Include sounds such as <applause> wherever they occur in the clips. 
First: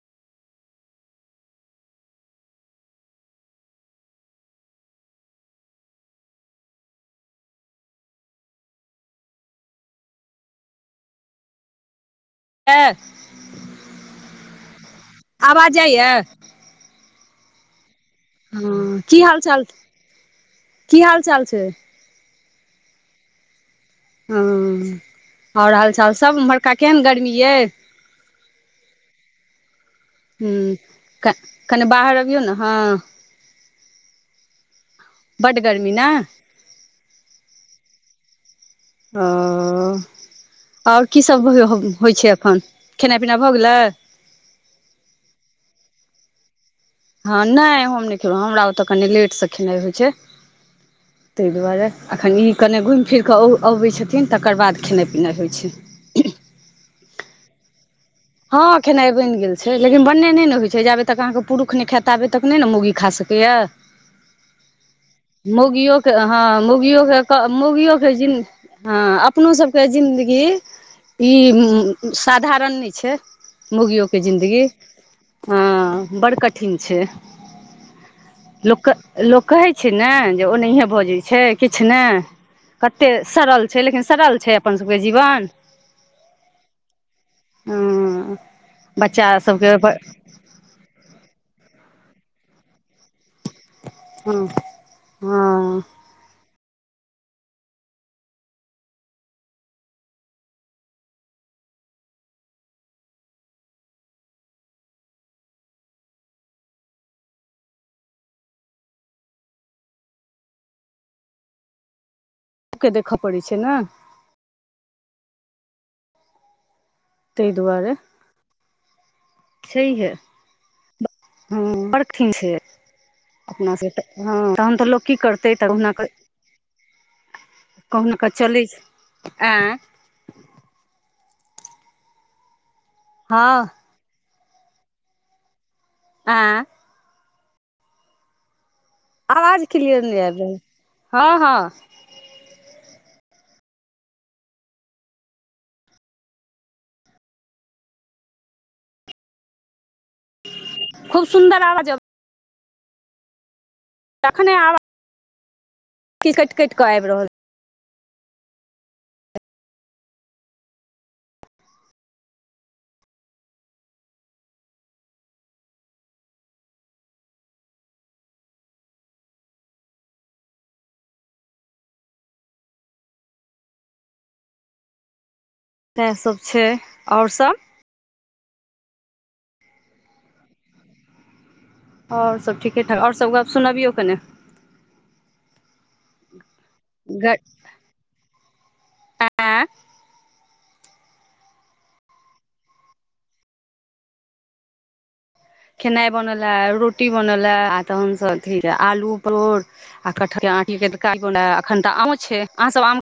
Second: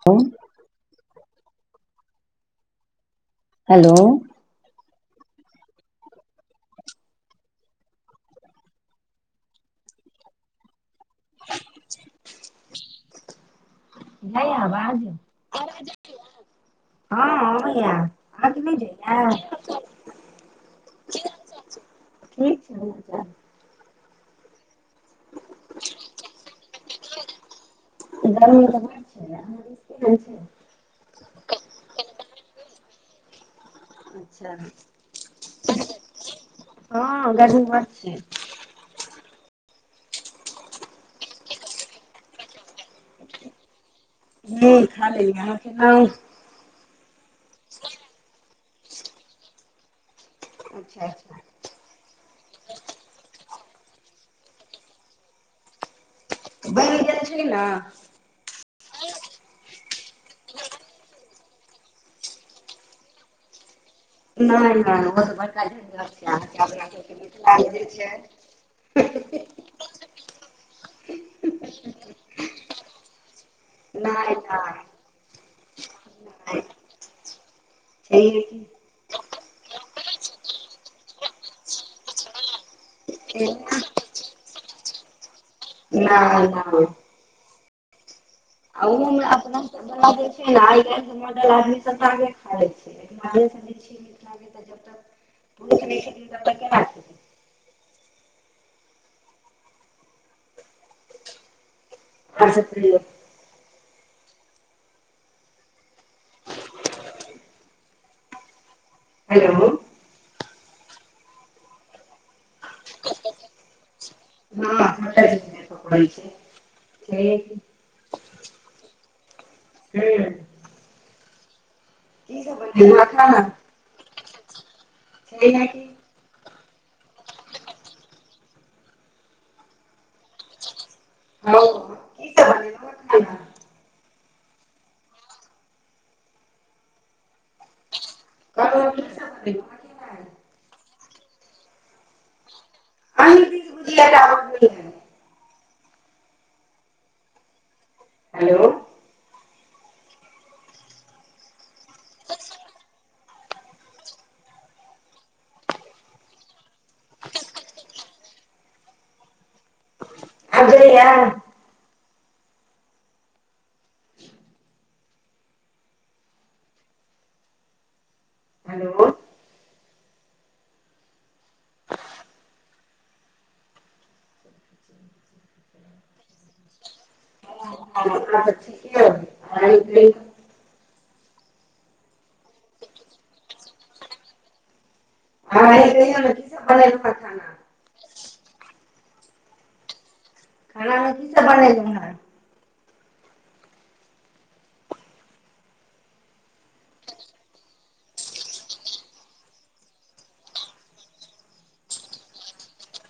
ह हेलो <inaudible> तँ है आवाज आवाज जाइए हँ अबइया हँ की हाल चाल की हाल चाल छै ठीक छै हँ आओर हाल चाल सभ उम्हरका केहन गर्मी अइ गर्मी तऽ बड छै अहाँ दिस केहन छै? हुँ कनि बाहर अबियौ ने अहां बड्ड गर्मी ने हँ गर्मी बड़ छै ओ आओर कीसभ होइ छै एखन खेनाइ पिना भऽ गेलै ह खा लेलीयइ आहा खेलउ हँ नहि हम नहि खेलहुँ हमरा ओतय कनि लेटसँ खेनाइ होइ छै अच्छा अच्छा ताहि दुआरे एखन ई कने घुमि फिर कऽ अबै छथिन तकर बाद खेनाइ पिनाइ होइ छै छी न हँ खेनाइ बनि गेल छै लेकिन बनने नहि ने होइत छै जाबे तक अहाँके पुरुख नहि खाता आबे तक नहि ने मौगी खा सकैया ह <inaudible> नहि नहि ओ त बड़का ज मौगियोके छैाँ हँ अप सबके मौगियोके मिथिलामे जे छै मौगियोके जिन हँ अपनो सबके जिन्दगी ई साधारण नहि छै मोगियो के नहि जिंन्दगी नहि हँ बड़ नहि कठिन छै छैहे की लोक लोक कहै छै ने जे ओ नहिए बजैत छै किछु नहि कते सरल छै लेकिन सरल छै अपन सबके जीवन न नहि हँ आ ओहो बच्चा अपना सब सबके बला जे हइ ने आइ काइल के मॉडल आदमी सब टाके खाे छै छ मिथिला के हँ तऽ जब तक हँ भूलै तक केना खेतय आर सब कहियो हेलो सभके देखय पड़ैत छै ने म छै <unintelligible> तइ दुआरे सी ह हुं हँ बड़थििन की छै सब बनेलौं हें खाना अपना सब एतय तहन तऽ लोक की करतै छैहे त की कहुना क कहुन कऽ चली छै आँय <inaudible> हँ आँ कहलौं की सब बनेलौं आवाज हें क्लियार नहि खेनाइ आयब रहल हँ हँ अ बुझ त हेलो खूब सुन्दर आवाज अ <inaudible> तखने आबाज क काटि काटि कऽ आबि रहल अजलया हेलो इएहसभ छै और सभ आ पी क आओर सभ ठीके ठाक आओर सभ गप्प सुनबियौ कने ह की सब बन खाना आँ बनल हँ खेनाइ बनल ह रोटी बनल हए आ तहनसभ अथी आलू परोड़ आ कटहल एखन तऽ आम छै अहाँ सब आम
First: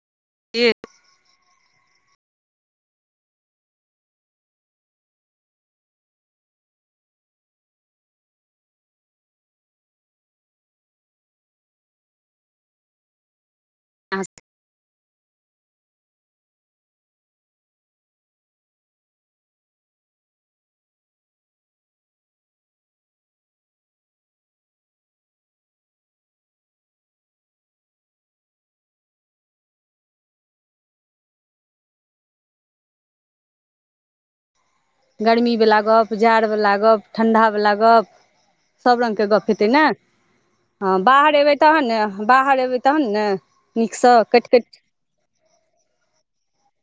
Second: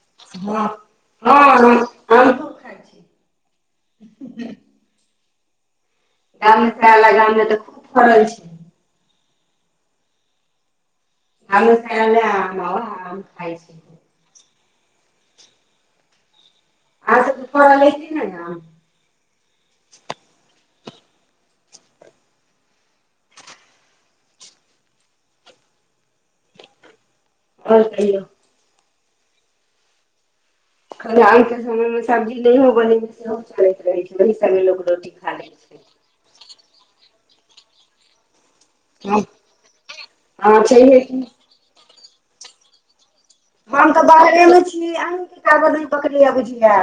हँ छी हँ ह वला गाम मे तऽ खूब फड़ल छै गाम सेए ऐल ए आम आ आम खाय छै अच्छ आह त दुपहराा लै छी ने ने आओर कहियो आइ के समय मे सब्जी नहि हो ब सेहो चलैत रहे छै रोटी खा लै गर्मी वला छै गप जाड़ वला गप ठण्ढा वला गप <inaudible> सब रंग के गप हेतै ने हँ छैहे की बाहर एबै तहन ने बाहर एबै तहन ने हम तऽ नीकसँ बाहरे कटि मे कटि छी अहँके टावर नहि पकड़ैय बुझिया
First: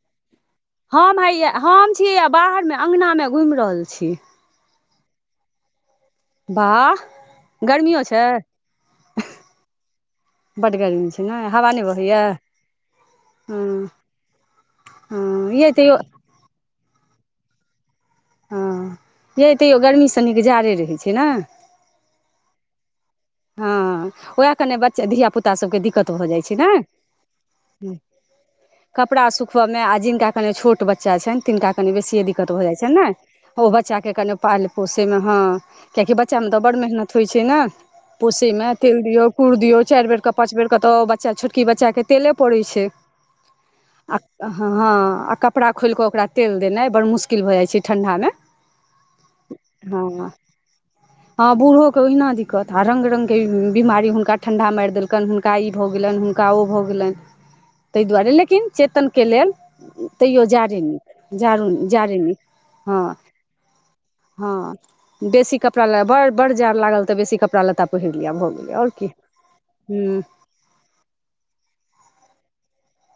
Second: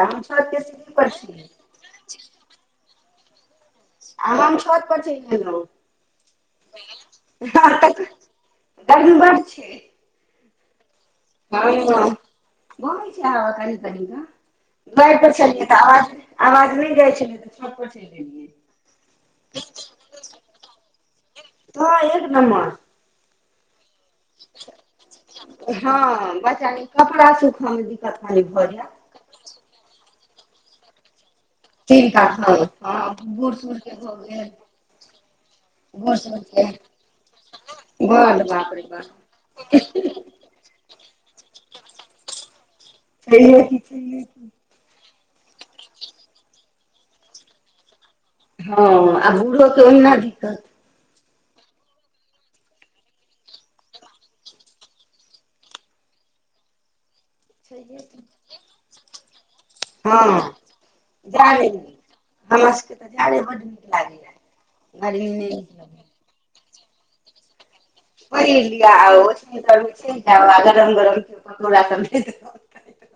हम हैया हम छीयै बाहर मे अंगनामे घुमि रहल छी आ हम छत पर चैल एलौं वाह त गर्मियो त छै गरमी बड़ छै बड्ड गर्मी छै ने हँ हवा नहि बहैया बहै छै हवा हँ तनि तनि क घरे हँ पर छलिये यै तैयो त आवाज नहि जाय छै हँ यै तैओ गर्मी सँ नीक जाड़े रहै छै नै तऽ एक नम्बर हँ वएह कने बच्चे धियापुता सबके दिक्कत भऽ हँ जाइ छै बच्चा के कपड़ा सुखऽ मे ने दिक्कत कनि भऽ जायत कपड़ा सुख बऽ मे आ जिनका कनि छोट बच्चा छनि तिनका कनि तीन बेसिये टा दिक्कत हँ भ जाय छैन ने हँ बूढ़ ओ सूढ़ बच्चा के भऽ कनि गेल पाल पोसेमे हं कियाकि बूढ़ सूढ़ बच्चामे के बड़ मेहनत होइ छै ने बड़ पोसे मे बाप रे तेल बा दियौ कुर डियो चार बेर क पाच बेर बच्चा छोटकी बच्चा के तेले पड़े छै छैहे की छैहे आ की हं कपड़ा खोलिके ओकरा तेल देनाइ बड़ मुशकिल भ जाइ छै ठंडामे हँ आ बूढ़ोे के ओहिना दिक्कत हँ बूढ़ो के ओहिना दिक क कहत ह आ रंग रंग के बीमारी हुनका ठंडा मारि देलकनि हुनका ई भऽ गेलनि हुनका ओ भऽ गेलनि तइ दुआरे लेकिन चेतन के लेल तैयो हँ जारे जारो मे जारे मे हमरा सबके हँ तऽ जाड़े बड्ड नीक लागैया हँ गर्मी नहि बेसी नीक कपड़ा ल लगैया बड़ बड़ जाड़ लागल त बेसी कपड़ा लत्ता लिअ भऽ पहिर गेलै आओर की लिय ओ तरेछै हूँ जे गरम गरम त पकौड़ा सब दैत रहु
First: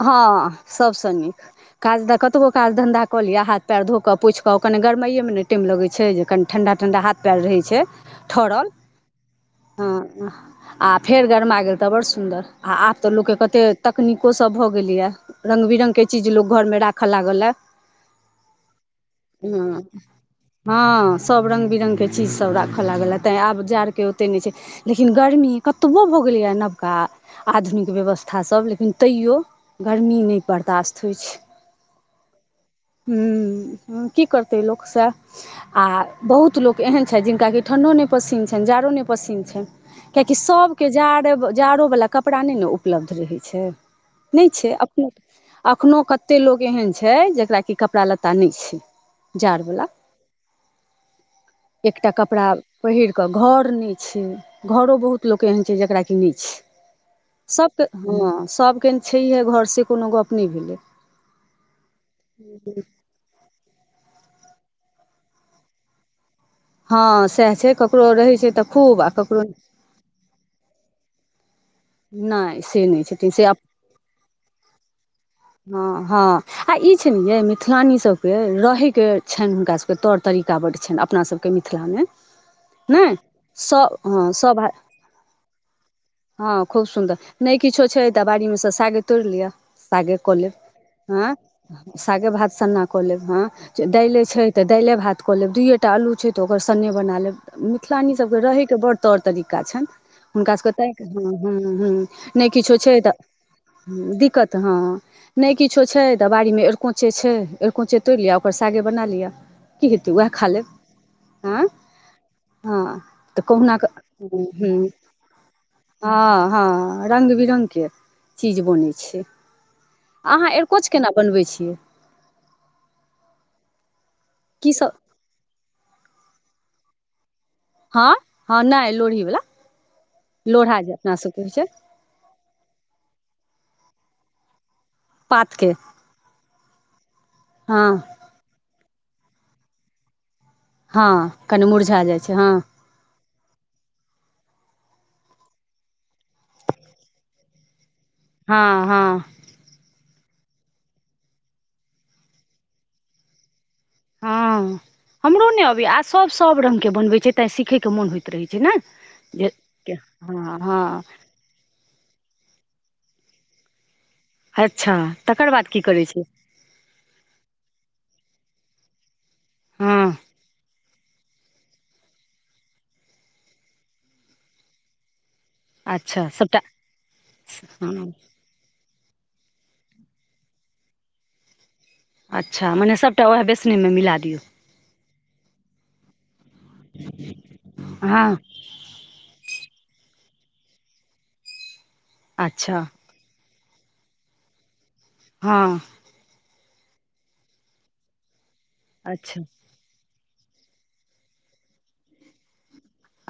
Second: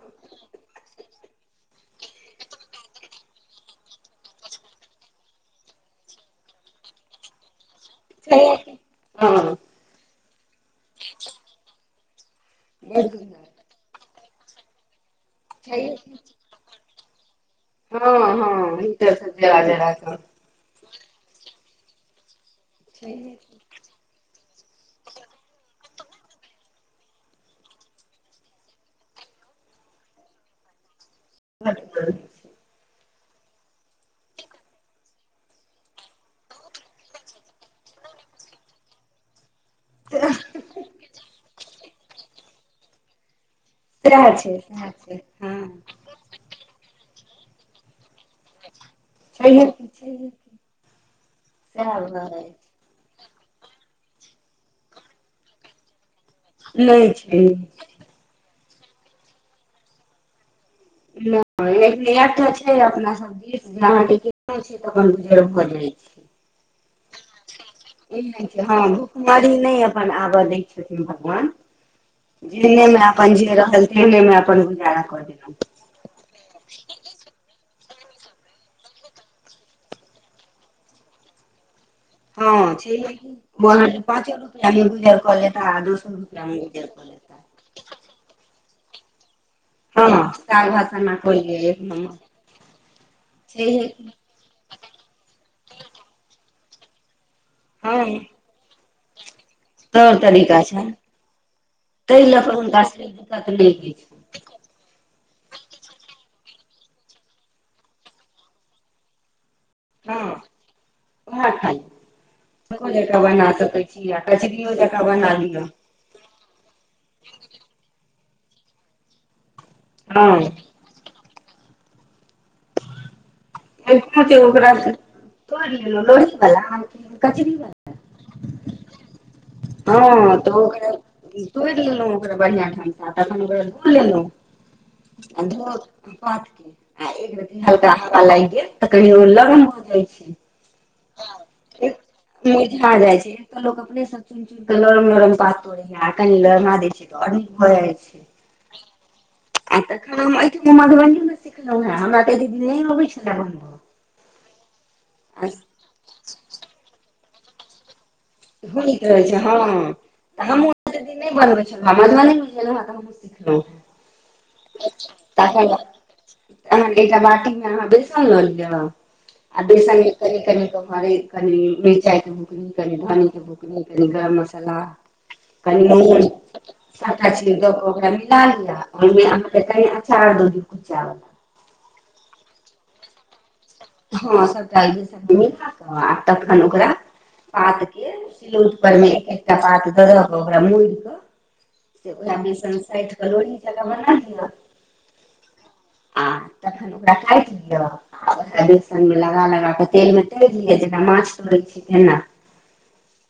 हँ सभसँ नीक काज कतबो काज धन्धा कऽ लिअ हाथ पैर धो कऽ पोछि कऽ ओकरा गरमाइयमे नहि टाइम लगै छै जे कनि ठण्डा ठण्डा हाथ पैर रहै छै छैहे ठरल कि हँ हँ आ फेर गरमा गेल तऽ बड़ सुन्दर आ आब तऽ बड लोकके सुन्दर कते तकनीक सब भ गेल ये रंग बिरंग छैहे के की चीज लोग घर मे राखै लागल ये हँ हँ हीटर से जरा हँ जरा क हँ सब रंग बिरंग के चीज सब राखे लागल है छैहे तैं की आब जाड़ के ओते नै छै लेकिन गर्मी कतबो भऽ गेलैया नबका आधुनिक व्यवस्थासभ लेकिन तैयो गरमी नहि बर्दाश्त होइ छै <unintelligible> हूं की करतै लोकसँ आ बहुत लोक एहन छथि जिनका कि ठण्डो नहि पसीन छनि जाड़ो नहि पसिन छैन छै कियाकि सभके जाड़ जाड़ो वाला कपड़ा नहि ने उपलब्ध रहै छै सएह नहि छै सएह हँ एखनो कते लोग एहन छै छै जेकरा कि कपड़ा लत्ता नहि छै जाड़ छैहे बला की छैहे की सएह एकटा भऽ कपड़ा रहल पहिर कऽ घर नै छै घरो बहुत लोक एहन छै जकरा कि कि नहि छै नहि छै सबके हँ सबके छैहे घर से कोनो गप नहि भेलै नहि एक एकटा छै अपना सब दिस जे अहाँ के किननो छी तऽ अपन गुजर भऽ जाइ हँ सएह छै ककरो छै उ रहै नै तऽ छै हं खूब आ ककरो भुखमरी नहि अपन आब दै छै भगवान नहि से जेहनेमे नहि छथिन अपन से जे रहल तेहने मे अपन गुजारा कऽ लेलक ह हँ आ ई छै ने यै मिथिलानी सबके रहैके छनि हुनका सबके तौर तरीका बड छनि अपना सबके मिथिला हँ छैहे कि सभ मोहन हँ पाँचे सभ रुपैयामे गुजर क लेता आ दशो रुपैया हँ खूब सुन्दर नहि किछो छै तऽ बाड़ी मे स सागे तोड़ि लिअ सागे हँ कऽ लेब साग भात सन्ना हँ कहलियै एक नम्बर सागे भात सन्ना कऽ लेब हँ छैहे कि। दाइले छै तऽ दाइले भात कऽ लेब दुइये टा आलू छै त ओकर सन्ने बना लेब मिथिलानी हँ सबके रहै के बड़ तौर तरीका का तौर छनि हुनका तरीका सभके तैं छनि क हुं हुं हुं ताहि लऽ नहि कऽ किछो हुनका छै से तऽ दिक्कत नहि होइ छै हँ दिक्कत हँ नहि किछो छै तऽ बाड़ी मे एरकोचे छै एरकोचे तोड़ि लिया आ ओकर सागे बना लिय की हेतै हँ उएह खा लेब आँय हँ सब्जी जकाँ तऽ बना कहुना सकैत कऽ छी आ कचरीओ जकाँ बना लिय हँ हँ रंग बिरंगके चीज बनै छै हँ अहाँ एरकोच केना बनबै छियै कांचे ओकरा कीसभ तोड़ि लेलौं लोढ़ी वला हँ हँ नहि लोढ़हीवला हँ तऽ लोढ़ा ओकरा जे अपना सब कहै छै तोड़ि लेलहु ओकरा बढ़ियां ठाम सँ तखन ओकरा लेलौं आ पात के ध एक रति हल्का हँ हल्का लाइर तऽ कनि ओ लरम भऽ जाइ छै हँ कनि मुरझा जाइ छै हँ हँं मुरझा जाइ छै तऽ लोक अपने सँ चुनि चुनि कऽ लरम लरम पात तोड़ेयै आ कनि लड़मा दै छियै तऽ आओर नीक भऽ जाइ छै हँ हँ आ हम एहिठम मधुबनी मे सिखलहुँ हें हमरा तऽ एते दिन नहि अबै छले बनब हँ हमरो नै अबैयै आ सब सब रंग के बनवै छै तें सीखै के मोन होइत रहै छै ने खुब नीक रहै छै जे हँ तऽ हँ हमहुँ तऽ हँ दीदी नहि बनबै छलहुँ मधुबनी जा कऽ हमहूँ सिखलहुँ हें अच्छा तकर तऽ बाद की करै छै एकटा बाटी मे अहाँ बेसन लऽ लिय आ बेसन मे हँ कनी कनी कऽ कनि कनि मिरचाइ के बुकनी कनि धनी के बुकनी कनि गरम मसाला कनि अच्छा सभटा सबटा चीज दऽ कऽ ओकरा हँ मीला लिए ओहि मे की अंचार दऽ दियौ कुच्चा बला अच्छा मने सबटा ओएह बेसन हँ सबटा ओइ बेसन मे मिला कऽ आ तखन ओकरा पात के हँ सिलोट पर मे एक एक पात दऽ दऽ के ओकरा मोड़ि कऽ ओएह बेसन अच्छा साटि कऽ लोरी बना दिय हँ तखन ओकरा काटि दियौ आ वैह बेसनमे अच्छा लगा लगा कऽ तेलमे माछ तड़े छी तैना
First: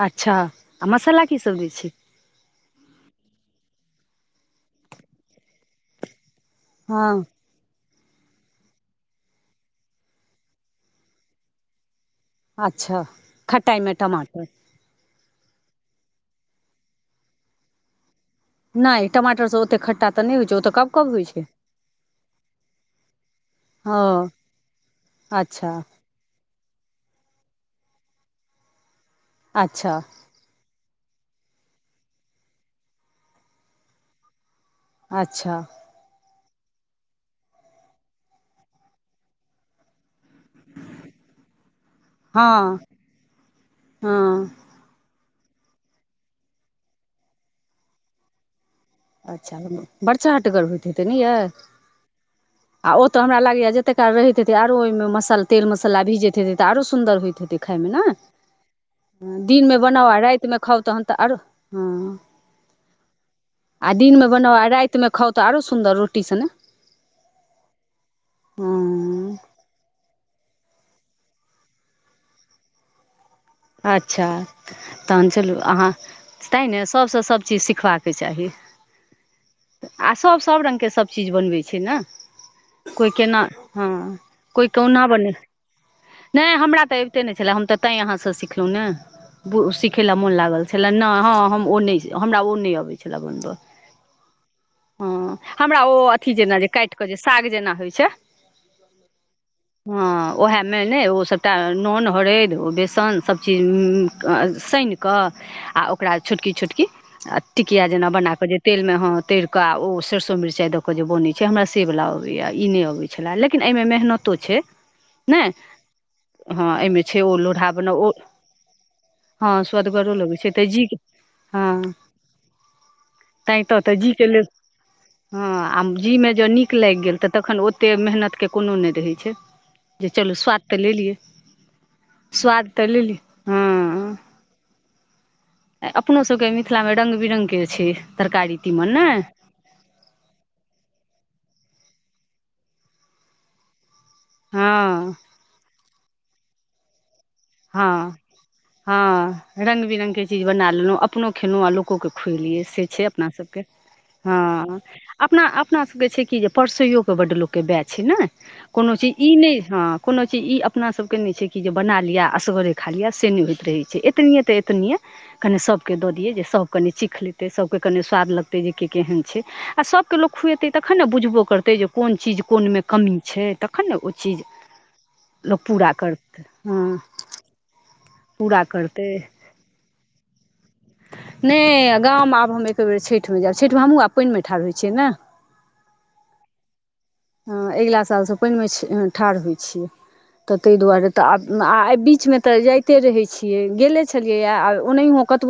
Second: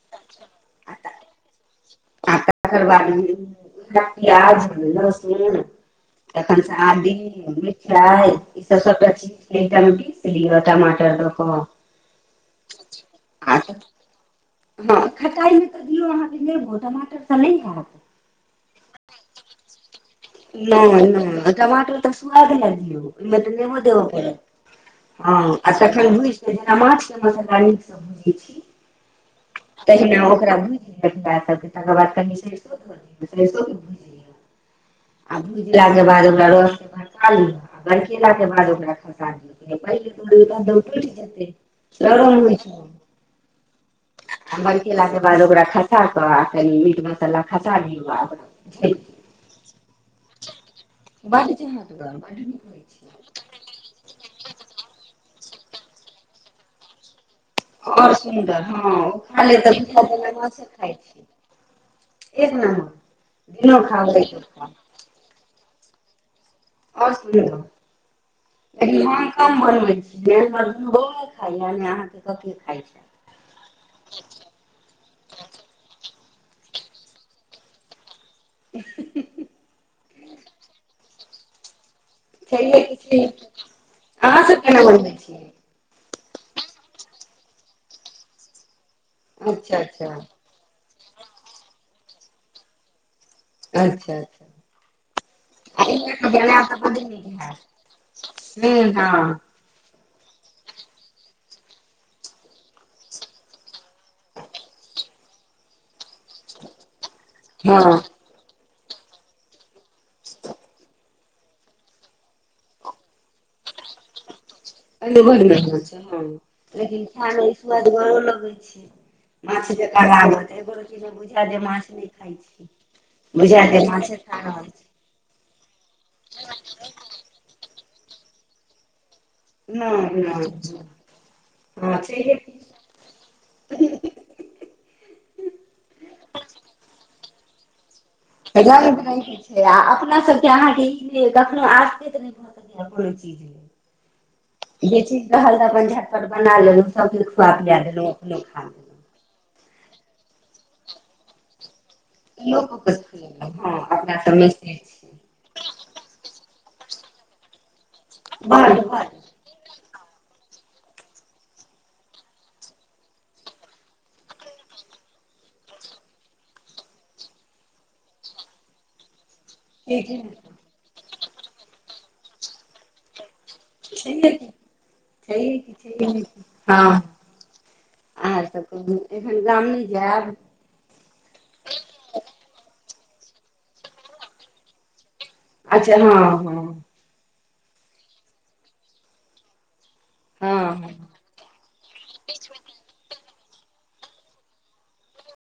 अच्छा आ मसाला की सब दै छिए तकर बाद प्याज लहसुन तखन से आदी हँ प्याज ई सब सबटा चीज एकटा मे पीस लिय टमाटर दऽ कऽ अच्छा खटाइ मे टमाटर खटाई मे तऽ दियौ अहाँ के नेबो टमाटर सँ नहि हैत नहि टमाटर सँ ओते खट्टा तऽ नहि होइ छै ओ तऽ नै कब नै कब होइ छै मतलब टमाटर तऽ स्वाद ले दियौ ओहिमे तऽ नेबो देब हँ पड़त हँ आ अच्छा तखन भुइज कऽ जे माछ जेना तरकारी नीक सँ भूजै छी अच्छा तहिना ओकरा भूजि लिय तकर बाद कनि सरसो ध देबै सरसो के भूजि लिय आ अच्छा भूजि के बारे मे रस के बरका लिय बरकेला के बाद ओकरा खसा दिय तऽ आइयो त उठ जेतै शरम होइ छै हँ हँ <unintelligible> बरकेला के बाद बाद ओकरा खसा कऽ आ कनि मीट मसाला खसा दियौ आ ओकरा उझैल अच्छा भेलय बर चाहटगर होइत हेते नै दियौ यै बड्ड चहटगर बड्ड नीक होइ आ छै ओ तऽ हमरा लागैय जत्ते काल रहैत हेतै तऽ आरो ओहि मे मसाला तेल मसाला भिजैत हेतै तऽ आरो सुन्दर होइत हेतै देखाायमे ने आओर सुन्दर हँ ओ खा लेत तऽ दिनमे बुझाएत बनाउ आ जेना राति मे माछे खाउ खाइ तहन तऽ छी आरो हँ एक न आ दिनमे बनाउ आ रातिमे खाउ तऽ आरो सुन्दर रोटी सने आ और <unintelligible> सुन हँ कम बनै खाइय अहाँ के कथी खाइ छै अच्छा तहन चलू अहाँ तैं ने सब सँ सभ चीज सिखबाक के चाही आ सब सब रंग के सब चीज बनबै छै ने छैहे कि कोई केना छै हँ अहाँ सब कोइ केना कहुना बनबै बने छियै नहि हमरा तऽ अबिते नहि छले हम तऽ तैं अहाँ से सिखलहु ने अच्छा सिखय ला अच्छा मोन लागल छलै नहि हँ हम ओ नहि हमरा ओ नहि अबै छल अच्छा अच्छा हँ हमरा आ ओ ई लऽ कऽ अथी जेना जे बनायब तऽ काटि बड्ड कऽ जे नीक साग हैत जेना होइ छै हूँ हँ हँ ओहामे ने ओ सभटा नोन हरैद बेसन सभ चीज सानिकऽ आ ओ ओकरा छोटकी छोटकी टिकिया हँ जेना बनााकऽ जे तेलमे हँ तरिकऽ ओ सरसो मिरचाइ दऽ कऽ जे बनैत छै हमरा से वाला अबैया ई नहि अबै छलै लेकिन एहिमे मेहनतो छै ने हँ एहिमे छै ओ लोढ़हा बनाउ ओ <unintelligible> हँ मांछ जेकां स्वदगरो लगै लागत छै तऽ एको जी रति बुझायत नहि जे हँ माछ नहि खाइ छी तैँ बुझायत तऽ जे तऽ मांछे जीके खा लेल रहल छी हँ आ जी मे जँ नीक लागि गेल तऽ तखन ओते मेहनत के कोनो नहि रहै जे नहि चलू स्वाद तऽ नहि लेलियै हँ छैहे कि स्वाद तऽ लेलियै हँ <unintelligible> अपनो सभके मिथिलामे रंग बिरंग के छै तरकारी छै तीमन ने आ अपना सबके अहाँके ई कखनो आसे त नहि भऽ सकैा कोनो चीज जे हँ चीज रहल अपन चट बना लेलहुँ सभके खुआ पिया देलहुं हँ अपनो खा लेलहु हँ रंग बिरंग के चीज बना लेलहुँ अपनो खेलहुँ अ लो के खुलियै लोको से के छै अपना खुएलहुँ सबके हँ अपना सबमे से हँ छै अपना अपना सबके छै कि जे परसैयो के बड्ड लोकके बाए छै ने बड कोनो बड चीज ई नहि ह कोनो चीज ई अपना सबके नहि छै कि जे बना लिअ आ असगरे खा लिय से नहि होइत रहे छै एतनीे ते एतनीे कनि सब के दऽ दिये जे सब कने चीख लेते सब के कने स्वाद लगते जे की केहन छै आ छैहे सभके की लोक खुएतै तखन ने बुझबो करतै जे कोन चीज कोनमे कमी छै तखन ने ओ छैहे चीज लोक की पूरा छैहे करतै हँ आ त पूरा करतै एखन गाम नहि जायब नै गाम आब हम एक बेर छैठमे जायब छैठ मे हमहूँ आब पानिमे ठाढ़ होइ छियै ने अच्छा हँ हँ हँ एगिला सालसँ पैनमे ठाढ़ होइ छियै तऽ हँ ताहि हँ दुआरे तऽ बीचमे तऽ जाइते रहै छीयै गेले छलियै ओनाहि कतबो